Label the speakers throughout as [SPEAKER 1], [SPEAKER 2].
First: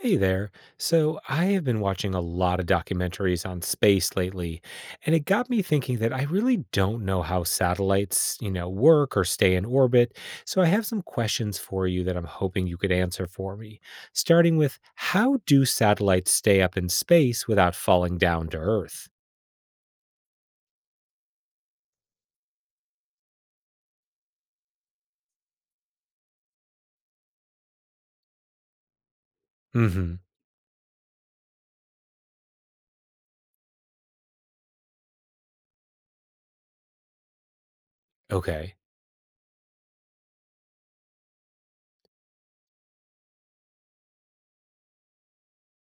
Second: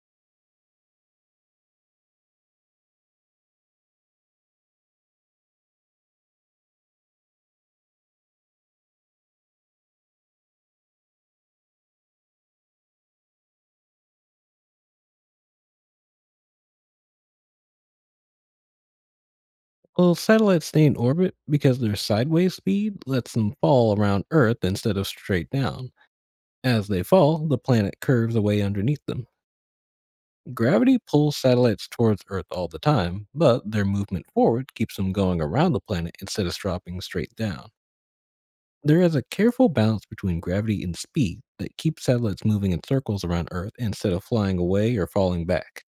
[SPEAKER 1] Hey there. So, I have been watching a lot of documentaries on space lately, and it got me thinking that I really don't know how satellites work or stay in orbit. So, I have some questions for you that I'm hoping you could answer for me. Starting with, how do satellites stay up in space without falling down to Earth?
[SPEAKER 2] Well, satellites stay in orbit because their sideways speed lets them fall around Earth instead of straight down. As they fall, the planet curves away underneath them.
[SPEAKER 1] Mhm.
[SPEAKER 2] Gravity pulls satellites towards Earth all the time, but their movement forward keeps them going around the planet instead of dropping straight down.
[SPEAKER 1] Okay.
[SPEAKER 2] There is a careful balance between gravity and speed that keeps satellites moving in circles around Earth instead of flying away or falling back.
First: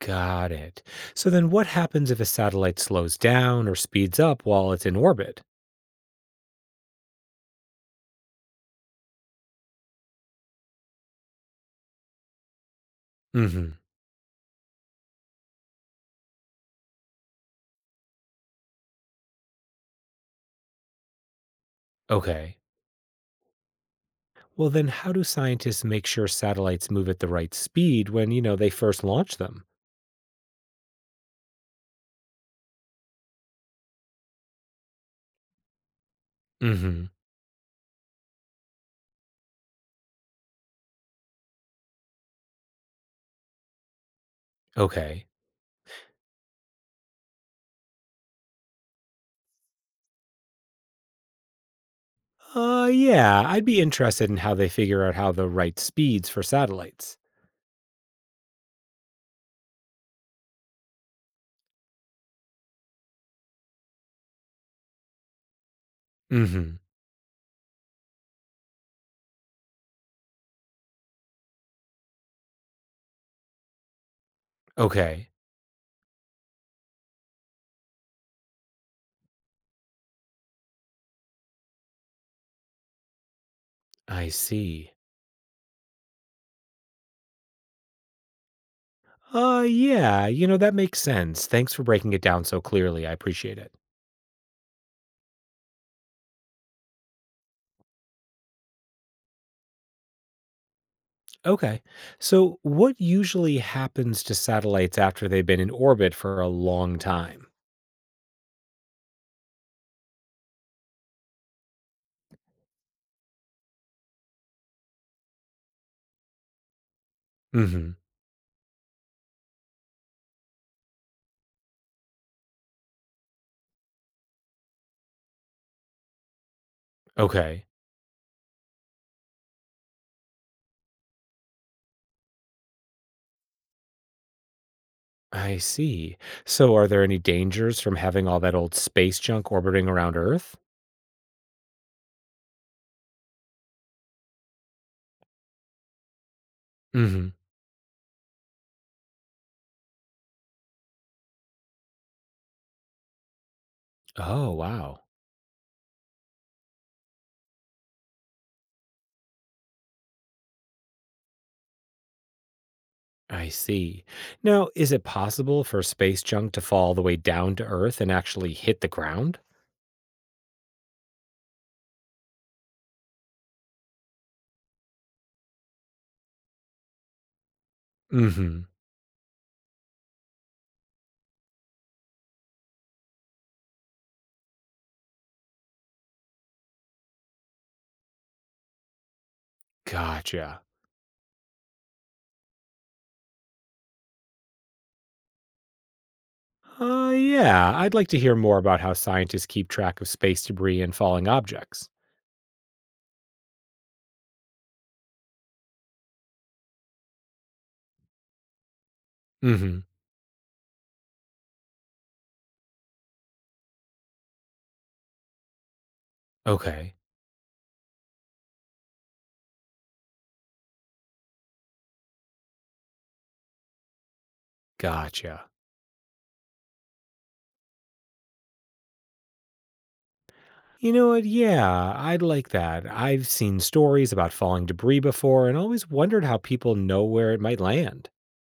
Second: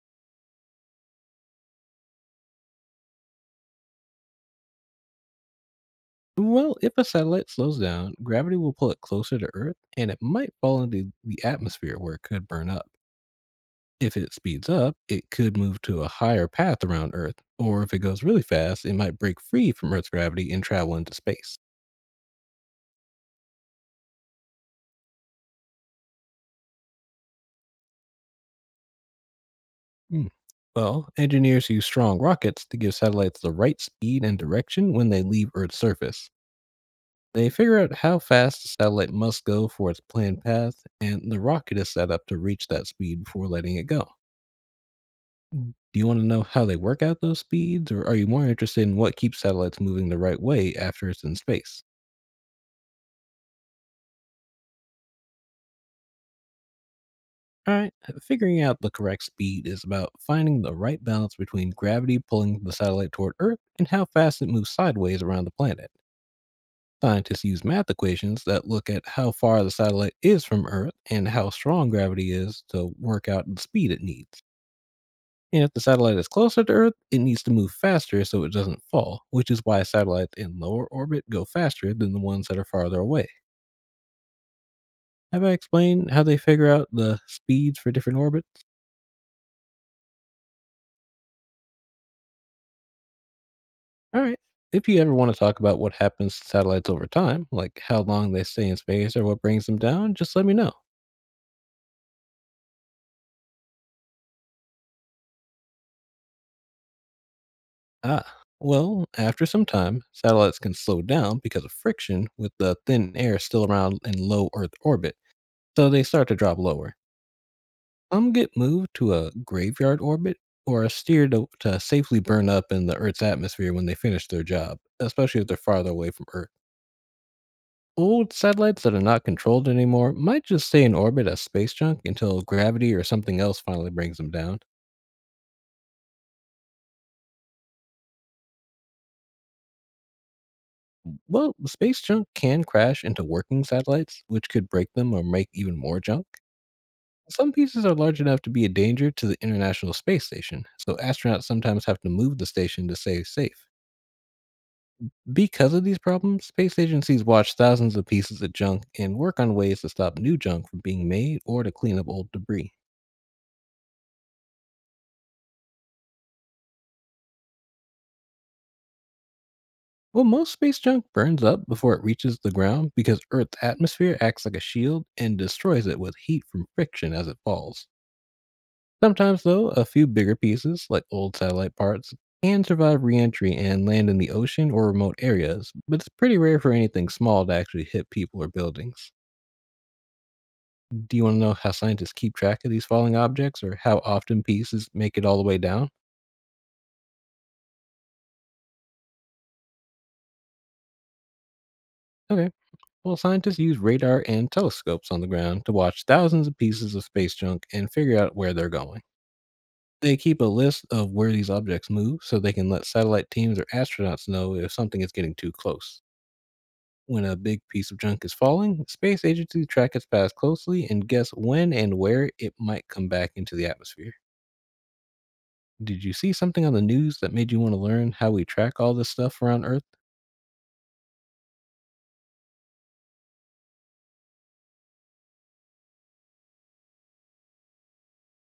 [SPEAKER 1] Got it. So then what happens if a satellite slows down or speeds up while it's in orbit?
[SPEAKER 2] Well, if a satellite slows down, gravity will pull it closer to Earth and it might fall into the atmosphere where it could burn up.
[SPEAKER 1] Mhm.
[SPEAKER 2] If it speeds up, it could move to a higher path around Earth, or if it goes really fast, it might break free from Earth's gravity and travel into space.
[SPEAKER 1] Okay. Well, then how do scientists make sure satellites move at the right speed when they first launch them?
[SPEAKER 2] Hmm. Well, engineers use strong rockets to give satellites the right speed and direction when they leave Earth's surface.
[SPEAKER 1] Hmm.
[SPEAKER 2] They figure out how fast the satellite must go for its planned path, and the rocket is set up to reach that speed before letting it go.
[SPEAKER 1] Okay.
[SPEAKER 2] Do you want to know how they work out those speeds, or are you more interested in what keeps satellites moving the right way after it's in space?
[SPEAKER 1] Yeah, I'd be interested in how they figure out how the right speeds for satellites.
[SPEAKER 2] Alright, figuring out the correct speed is about finding the right balance between gravity pulling the satellite toward Earth and how fast it moves sideways around the planet.
[SPEAKER 1] Hmm.
[SPEAKER 2] Scientists use math equations that look at how far the satellite is from Earth and how strong gravity is to work out the speed it needs.
[SPEAKER 1] Okay.
[SPEAKER 2] And if the satellite is closer to Earth, it needs to move faster so it doesn't fall, which is why satellites in lower orbit go faster than the ones that are farther away.
[SPEAKER 1] I see.
[SPEAKER 2] Have I explained how they figure out the speeds for different orbits?
[SPEAKER 1] Yeah, that makes sense. Thanks for breaking it down so clearly. I appreciate it.
[SPEAKER 2] All right. If you ever want to talk about what happens to satellites over time, like how long they stay in space or what brings them down, just let me know.
[SPEAKER 1] Okay. So, what usually happens to satellites after they've been in orbit for a long time?
[SPEAKER 2] Ah, well, after some time, satellites can slow down because of friction with the thin air still around in low Earth orbit, so they start to drop lower.
[SPEAKER 1] Hmm.
[SPEAKER 2] Some get moved to a graveyard orbit or are steered to safely burn up in the Earth's atmosphere when they finish their job, especially if they're farther away from Earth.
[SPEAKER 1] Okay.
[SPEAKER 2] Old satellites that are not controlled anymore might just stay in orbit as space junk until gravity or something else finally brings them down.
[SPEAKER 1] I see. So, are there any dangers from having all that old space junk orbiting around Earth?
[SPEAKER 2] Well, space junk can crash into working satellites, which could break them or make even more junk.
[SPEAKER 1] Hmm.
[SPEAKER 2] Some pieces are large enough to be a danger to the International Space Station, so astronauts sometimes have to move the station to stay safe.
[SPEAKER 1] Oh, wow.
[SPEAKER 2] Because of these problems, space agencies watch thousands of pieces of junk and work on ways to stop new junk from being made or to clean up old debris.
[SPEAKER 1] I see. Now, is it possible for space junk to fall all the way down to Earth and actually hit the ground?
[SPEAKER 2] Well, most space junk burns up before it reaches the ground because Earth's atmosphere acts like a shield and destroys it with heat from friction as it falls.
[SPEAKER 1] Hmm.
[SPEAKER 2] Sometimes, though, a few bigger pieces, like old satellite parts, can survive re entry and land in the ocean or remote areas, but it's pretty rare for anything small to actually hit people or buildings.
[SPEAKER 1] Gotcha.
[SPEAKER 2] Do you want to know how scientists keep track of these falling objects or how often pieces make it all the way down?
[SPEAKER 1] Yeah, I'd like to hear more about how scientists keep track of space debris and falling objects.
[SPEAKER 2] Okay. Well, scientists use radar and telescopes on the ground to watch thousands of pieces of space junk and figure out where they're going.
[SPEAKER 1] Hmm.
[SPEAKER 2] They keep a list of where these objects move so they can let satellite teams or astronauts know if something is getting too close.
[SPEAKER 1] Okay.
[SPEAKER 2] When a big piece of junk is falling, space agencies track its path closely and guess when and where it might come back into the atmosphere.
[SPEAKER 1] Gotcha.
[SPEAKER 2] Did you see something on the news that made you want to learn how we track all this stuff around Earth?
[SPEAKER 1] You know what? Yeah, I'd like that. I've seen stories about falling debris before and always wondered how people know where it might land.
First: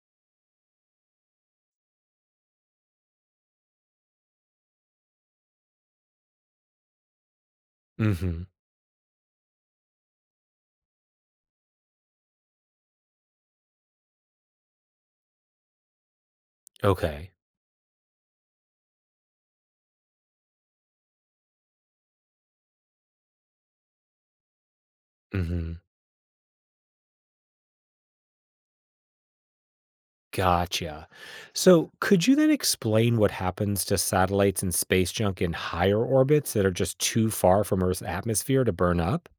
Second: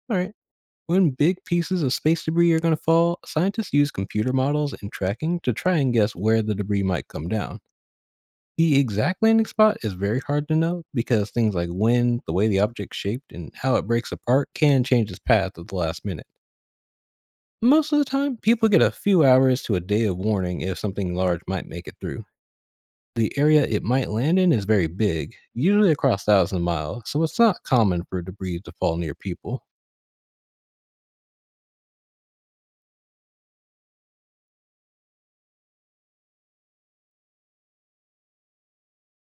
[SPEAKER 2] All right. When big pieces of space debris are going to fall, scientists use computer models and tracking to try and guess where the debris might come down.
[SPEAKER 1] Hmm.
[SPEAKER 2] The exact landing spot is very hard to know because things like wind, the way the object's shaped, and how it breaks apart can change its path at the last minute.
[SPEAKER 1] Okay.
[SPEAKER 2] Most of the time, people get a few hours to a day of warning if something large might make it through. The area it might land in is very big,
[SPEAKER 1] Hmm.
[SPEAKER 2] usually across thousands of miles, so it's not common for debris to fall near people.
[SPEAKER 1] Gotcha. So could you then explain what happens to satellites and space junk in higher orbits that are just too far from Earth's atmosphere to burn up?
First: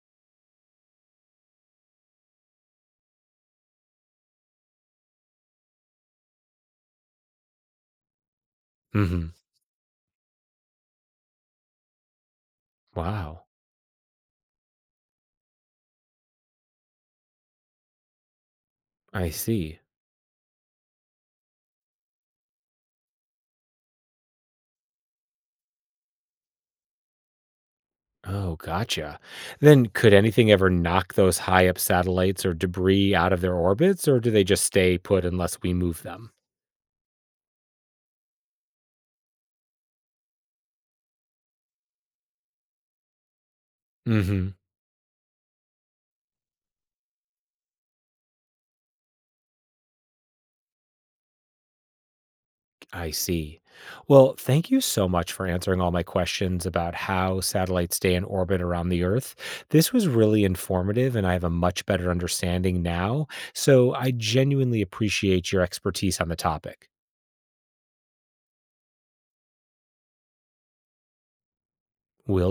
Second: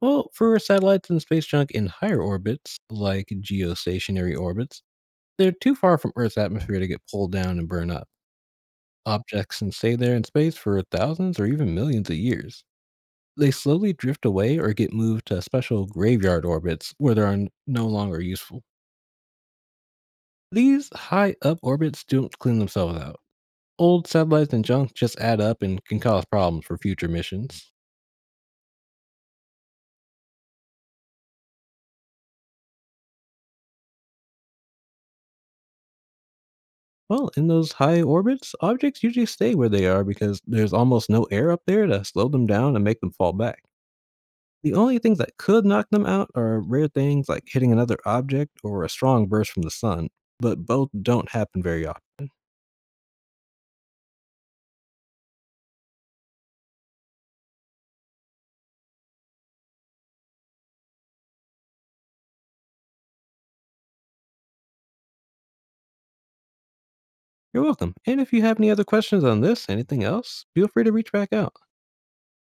[SPEAKER 2] Well, for satellites and space junk in higher orbits, like geostationary orbits, they're too far from Earth's atmosphere to get pulled down and burn up.
[SPEAKER 1] Hmm.
[SPEAKER 2] Objects can stay there in space for thousands or even millions of years.
[SPEAKER 1] Wow.
[SPEAKER 2] They slowly drift away or get moved to special graveyard orbits where they are no longer useful.
[SPEAKER 1] I see.
[SPEAKER 2] These high up orbits don't clean themselves out. Old satellites and junk just add up and can cause problems for future missions.
[SPEAKER 1] Oh, gotcha. Then could anything ever knock those high up satellites or debris out of their orbits, or do they just stay put unless we move them?
[SPEAKER 2] Well, in those high orbits, objects usually stay where they are because there's almost no air up there to slow them down and make them fall back.
[SPEAKER 1] Hmm.
[SPEAKER 2] The only things that could knock them out are rare things like hitting another object or a strong burst from the sun, but both don't happen very often.
[SPEAKER 1] I see. Well, thank you so much for answering all my questions about how satellites stay in orbit around the Earth. This was really informative, and I have a much better understanding now. So I genuinely appreciate your expertise on the topic.
[SPEAKER 2] You're welcome. And if you have any other questions on this, anything else, feel free to reach back out.
[SPEAKER 1] Will